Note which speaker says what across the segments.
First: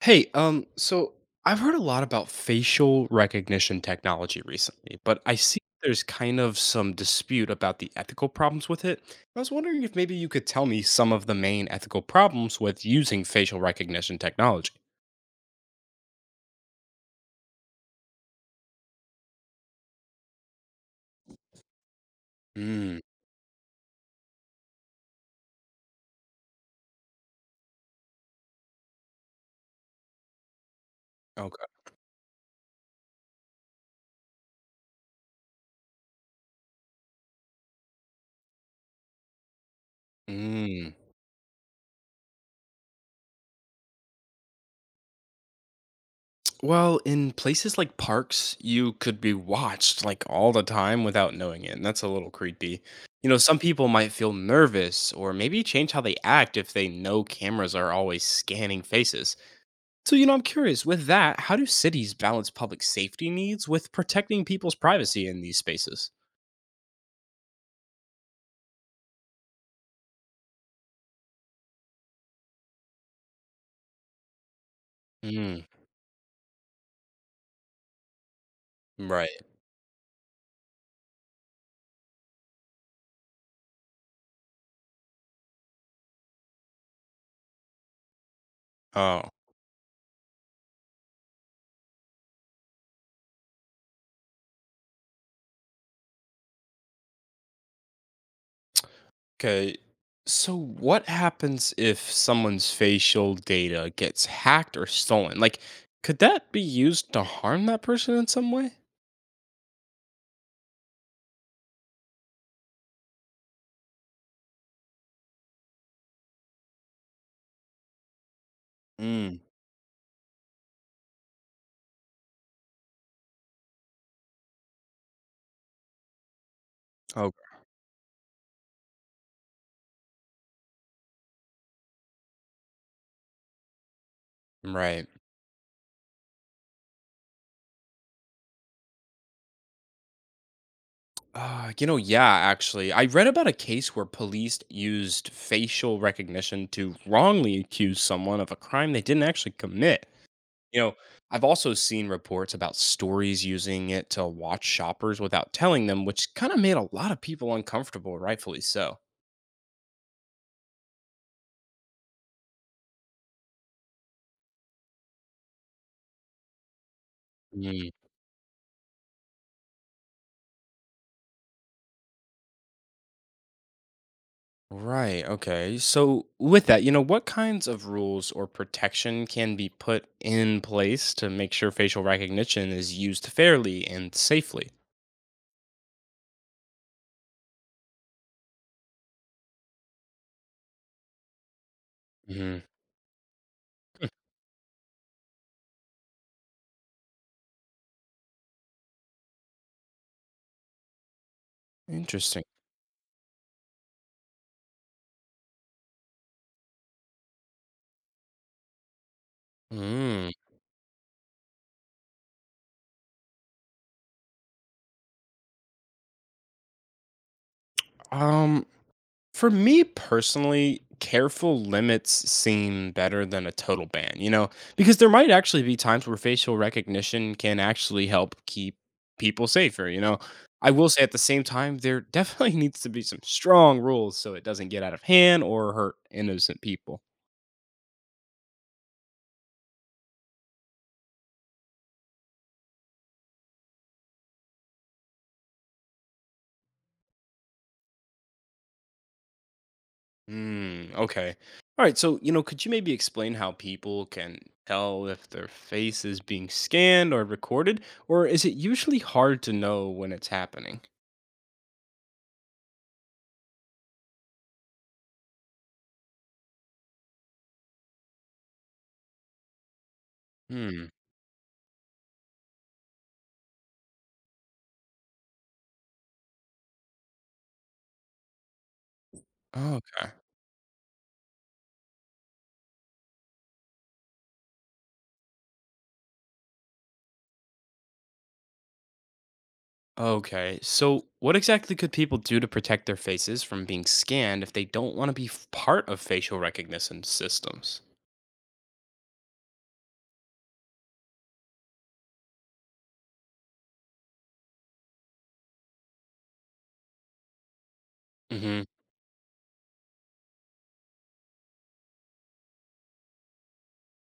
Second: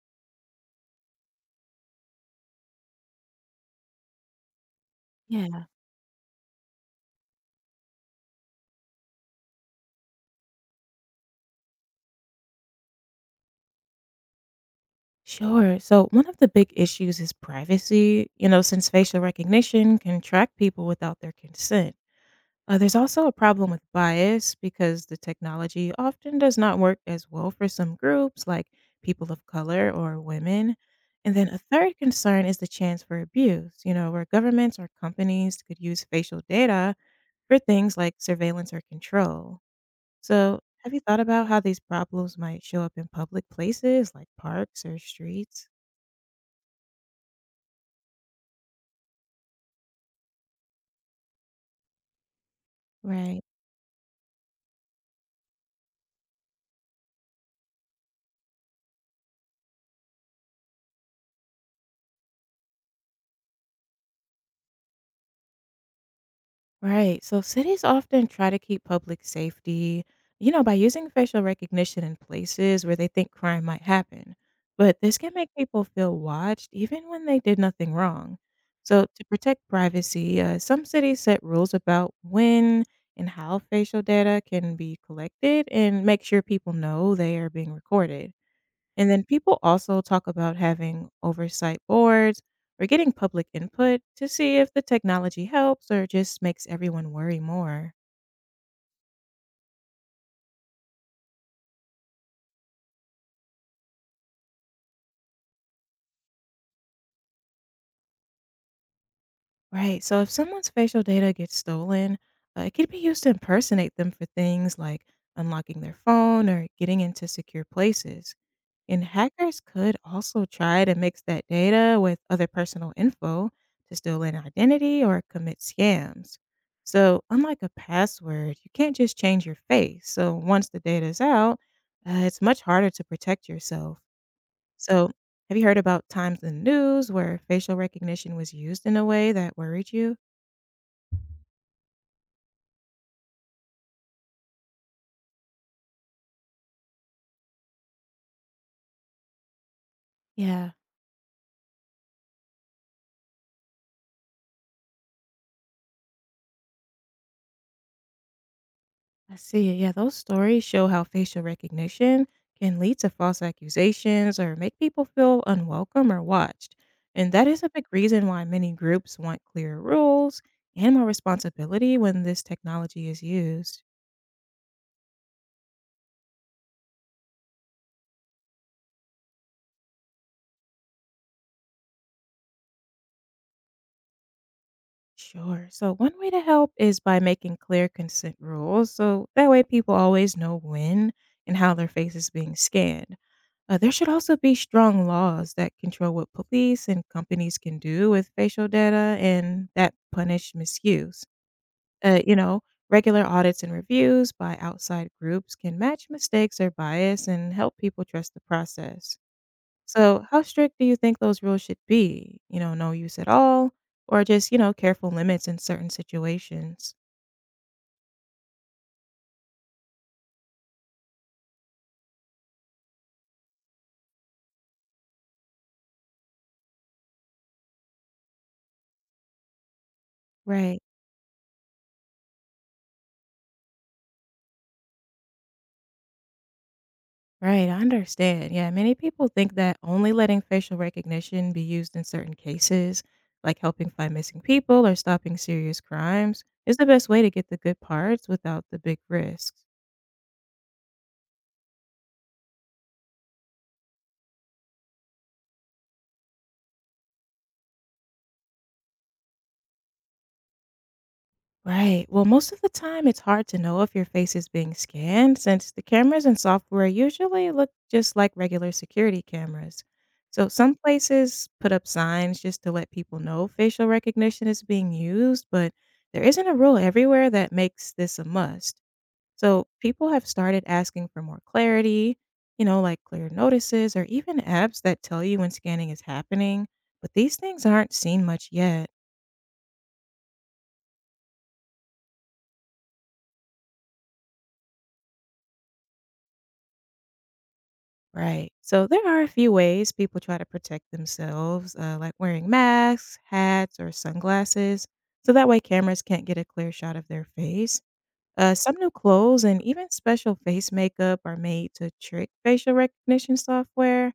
Speaker 1: Hey, so I've heard a lot about facial recognition technology recently, but I see
Speaker 2: Yeah,
Speaker 1: there's kind of some dispute about the ethical problems with it. I was wondering if maybe you could tell me some of the main ethical problems with using facial recognition technology.
Speaker 2: sure. So, one of the big issues is privacy, you know, since facial recognition can track people without their consent. There's
Speaker 1: Mm,
Speaker 2: also a problem with bias because the technology often does not work as well for some groups, like people of color or women. And then a
Speaker 1: okay.
Speaker 2: third concern is the chance for abuse, you know, where governments or companies could use facial data for things like surveillance or control. So,
Speaker 1: Mm.
Speaker 2: have you thought about how these problems might show up in public places like parks or streets?
Speaker 1: Well, in places like parks, you could be watched like all the time without knowing it, and that's a little creepy. You know,
Speaker 2: Right,
Speaker 1: some people might feel nervous or maybe change how they act if they know cameras are always scanning faces. So, you know, I'm curious with that, how do cities balance public safety needs with protecting people's privacy in these spaces?
Speaker 2: right. So cities often try to keep public safety, you know, by using facial recognition in places where they think crime might happen. But this can make
Speaker 1: Mm,
Speaker 2: people feel watched even when they did nothing wrong. So, to
Speaker 1: right.
Speaker 2: protect privacy, some cities set rules about when and how facial data can be collected and make sure people know they are being recorded. And
Speaker 1: Oh,
Speaker 2: then people also talk about having oversight boards or getting public input to see if the technology helps or just makes everyone worry more.
Speaker 1: okay. So, what happens if someone's facial data gets hacked or stolen? Like, could that be used to harm that person in some way?
Speaker 2: Right. So if someone's facial data gets stolen, it could be used to impersonate them for things like unlocking their phone or getting into secure places. And
Speaker 1: Mm.
Speaker 2: hackers could also try to mix that data with other personal info to steal an identity or commit scams. So,
Speaker 1: Oh,
Speaker 2: unlike a password, you can't just change your face. So, once the data is out, it's much harder to protect yourself.
Speaker 1: right.
Speaker 2: So, have you heard about times in the news where facial recognition was used in a way that worried you?
Speaker 1: You know, yeah, actually. I read about a case where police used facial recognition to wrongly accuse someone of a crime they didn't actually commit.
Speaker 2: Yeah.
Speaker 1: You know, I've also seen reports about stories using it to watch shoppers without telling them, which kind of made a lot of people uncomfortable, rightfully so.
Speaker 2: I see. Yeah, those stories show how facial recognition can lead to false accusations or make people feel unwelcome or watched. And that is a big
Speaker 1: Mm.
Speaker 2: reason why many groups want clear rules and more responsibility when this technology is used.
Speaker 1: Right. Okay. So, with that, you know, what kinds of rules or protection can be put in place to make sure facial recognition is used fairly and safely?
Speaker 2: Sure. So, one way to help is by making clear consent rules. So that way, people always know when and how their face is being
Speaker 1: Hmm.
Speaker 2: scanned. There should also be strong laws that control what police and companies can do with facial data and that punish misuse. Uh, you
Speaker 1: Interesting.
Speaker 2: know, regular audits and reviews by outside groups can match mistakes or bias and help people trust the process. So,
Speaker 1: Mm.
Speaker 2: how strict do you think those rules should be? You know, no use at all, or just, you know, careful limits in certain situations?
Speaker 1: Um. For me personally, careful limits seem better than a total ban, you know, because there might actually be times where facial recognition can actually help keep people safer, you know. I
Speaker 2: Right.
Speaker 1: will say at the same time, there definitely needs to be some strong rules so it doesn't get out of hand or hurt innocent people.
Speaker 2: Right, I understand. Yeah, many people think that only letting facial recognition be used in certain cases, like helping find missing people or stopping serious crimes, is the best way to get the good parts without the big risks.
Speaker 1: Mm, okay. All right. So, you know, could you maybe explain how people can tell if their face is being scanned or recorded? Or is it usually hard to know when it's happening?
Speaker 2: Right. Well, most of the time, it's hard to know if your face is being scanned since the cameras and software usually look just like regular security cameras. So, some
Speaker 1: Hmm.
Speaker 2: places put up signs just to let people know facial recognition is being used, but there isn't a rule everywhere that makes this a must. So,
Speaker 1: Oh,
Speaker 2: people
Speaker 1: okay.
Speaker 2: have started asking for more clarity, you know, like clear notices or even apps that tell you when scanning is happening, but these things aren't seen much yet.
Speaker 1: Okay. So, what exactly could people do to protect their faces from being scanned if they don't want to be part of facial recognition systems?
Speaker 2: Right. So there are a few ways people try to protect themselves, like wearing masks, hats, or sunglasses, so that way cameras can't get a clear shot of their face.
Speaker 1: Hmm.
Speaker 2: Some new clothes and even special face makeup are made to trick facial recognition software,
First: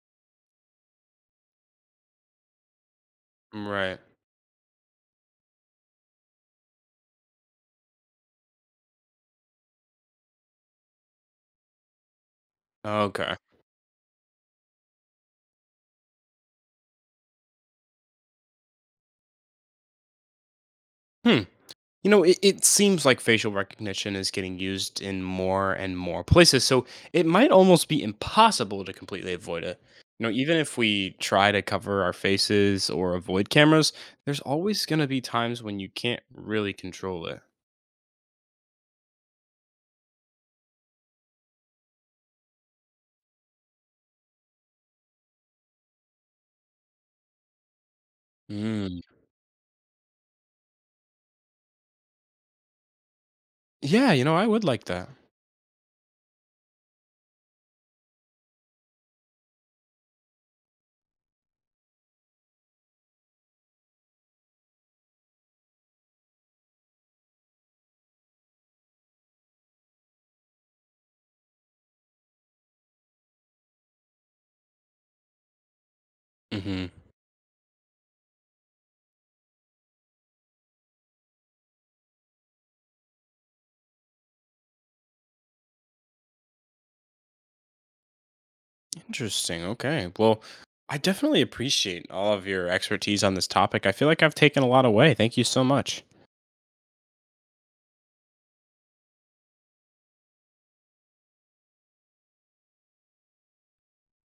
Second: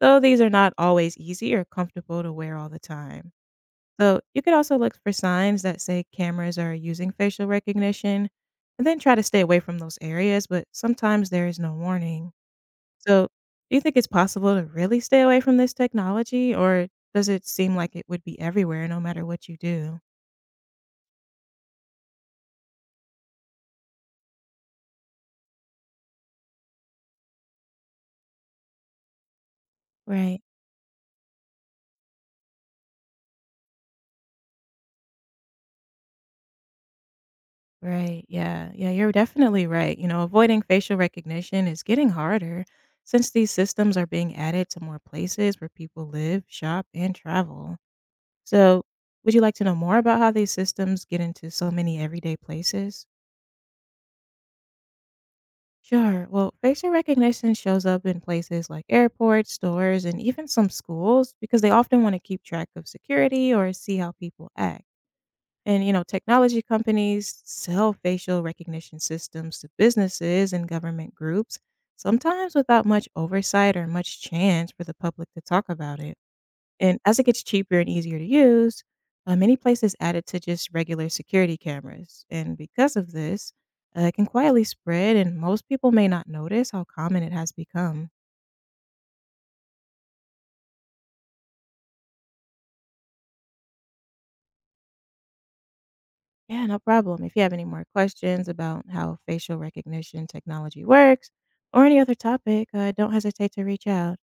Speaker 2: though these are not always easy or comfortable to wear all the time.
Speaker 1: Right.
Speaker 2: So you could also look for signs that say cameras are using facial recognition and then try to stay away from those areas, but sometimes there is no warning. So,
Speaker 1: Okay.
Speaker 2: do you think it's possible to really stay away from this technology, or does it seem like it would be everywhere no matter what you do?
Speaker 1: Hmm. You know, it seems like facial recognition is getting used in more and more places, so it might almost be impossible to completely avoid it. You know,
Speaker 2: Right,
Speaker 1: even if we try to cover our faces or avoid cameras, there's always going to be times when you can't really control it.
Speaker 2: right. Yeah, you're definitely right. You know, avoiding facial recognition is getting harder since these systems are being added to more places where people live, shop, and travel. So,
Speaker 1: Mm.
Speaker 2: would you like to know more about how these systems get into so many everyday places?
Speaker 1: Yeah, you know, I would like that.
Speaker 2: Sure. Well, facial recognition shows up in places like airports, stores, and even some schools because they often want to keep track of security or see how people act. And, you know, technology companies sell facial recognition systems to businesses and government groups, sometimes without much oversight or much chance for the public to talk about it.
Speaker 1: Hmm.
Speaker 2: And as it gets cheaper and easier to use, many places add it to just regular security cameras. And because of this, it can quietly spread, and most people may not notice how common it has become.
Speaker 1: Interesting. Okay. Well, I definitely appreciate all of your expertise on this topic. I feel like I've taken a lot away. Thank you so much.
Speaker 2: Yeah, no problem. If you have any more questions about how facial recognition technology works or any other topic, don't hesitate to reach out.